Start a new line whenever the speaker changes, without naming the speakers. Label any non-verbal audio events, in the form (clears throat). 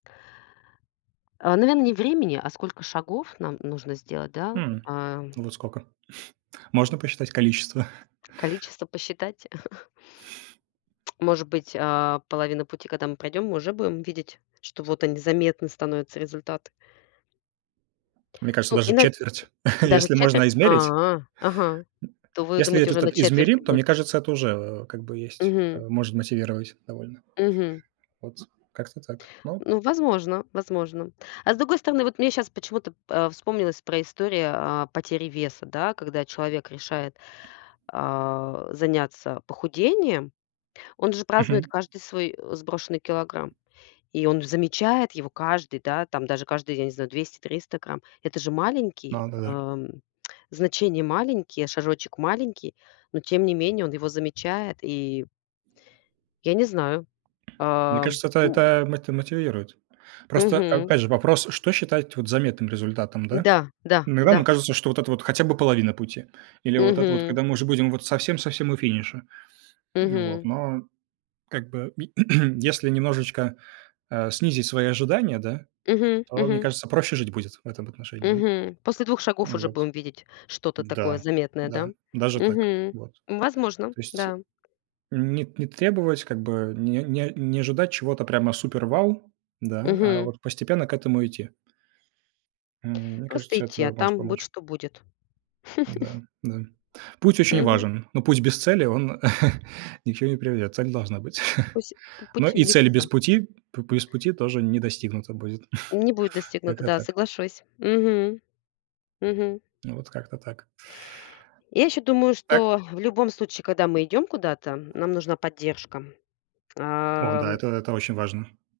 А, наверно, не времени, а сколько шагов нам нужно сделать, да?
Мгм.
А?
Вот сколько? (chuckles) Можно посчитать количество?
Количество посчитать. (chuckles) Может быть, а, половина пути, когда мы пройдем, мы уже будем видеть, что вот они заметны становятся результаты.
Мне кажется,
Ну,
даже
ина
четверть, (chuckles)
удаже
если
четверть?
можно измерить. М,
А. Ага, то вы
если
думаете, уже
этот
на
так
четверти
измерим, то,
будет.
мне кажется, это уже, э, как бы есть, а
Мгм.
может мотивировать довольно.
Мгм.
Вот как-то так. Ну.
Ну, возможно возможно. А с другой стороны, вот мне щас почему-то п а, вспомнилась про историю о потери веса, да, когда человек решает, а, заняться похудением. Он же празднует
Мгм.
каждый свой, э, сброшенный килограмм, и он же замечает его каждый, да, там даже каждый, я не знаю, 200-300 грамм. Это же маленький,
Надо, да.
ам, значение маленькие, шажочек маленький, но тем не менее он его замечает. И Я не знаю.
Мне
Ам,
кажется, это
м
это мот мотивирует. Просто,
Мгм.
опять же, вопрос, что считать вот заметным результатом, да?
Да, да,
Иногда
да.
нам кажется, что вот это вот хотя бы половина пути. Или вот это вот,
Мгм.
когда мы уже будем вот совсем-совсем у финиша. Ну вот,
Мгм.
но, как бы, (clears throat) если немножечко, а, снизить свои ожидания, да,
Мгм,
то, мне
мгм.
кажется, проще жить будет в этом отношении, да.
Мгм. После 2 шагов
М,
уже
вот,
будем видеть что-то такое
да
заметное, да?
да, даже так.
Мгм.
Вот.
Возможно,
То есть
да.
н не не требовать, как бы, не не не ожидать чего-то прямо супер-вау, да, а
Мгм.
вот постепенно к этому идти. М, мне
Просто
кажется,
идти,
это
а
может
там будь
помочь.
что будет. (chuckles)
Да, да. Путь очень
Мгм.
важен, но путь без цели он (chuckles) ни к чему не приведет, цель должна быть. (chuckles)
Пусь пу
Но
путь в
и цель без
никуда.
пути, п без пути тоже не достигнута будет.
Не будет
(chuckles)
достигнуто,
Как-то
да,
так.
соглашусь. Мгм. Мгм.
Вот как-то так. (chuckles)
Я ещё думаю, что
Так
в любом случае, когда мы идём куда-то, нам нужна поддержка.
О да,
Ам
это это очень важно.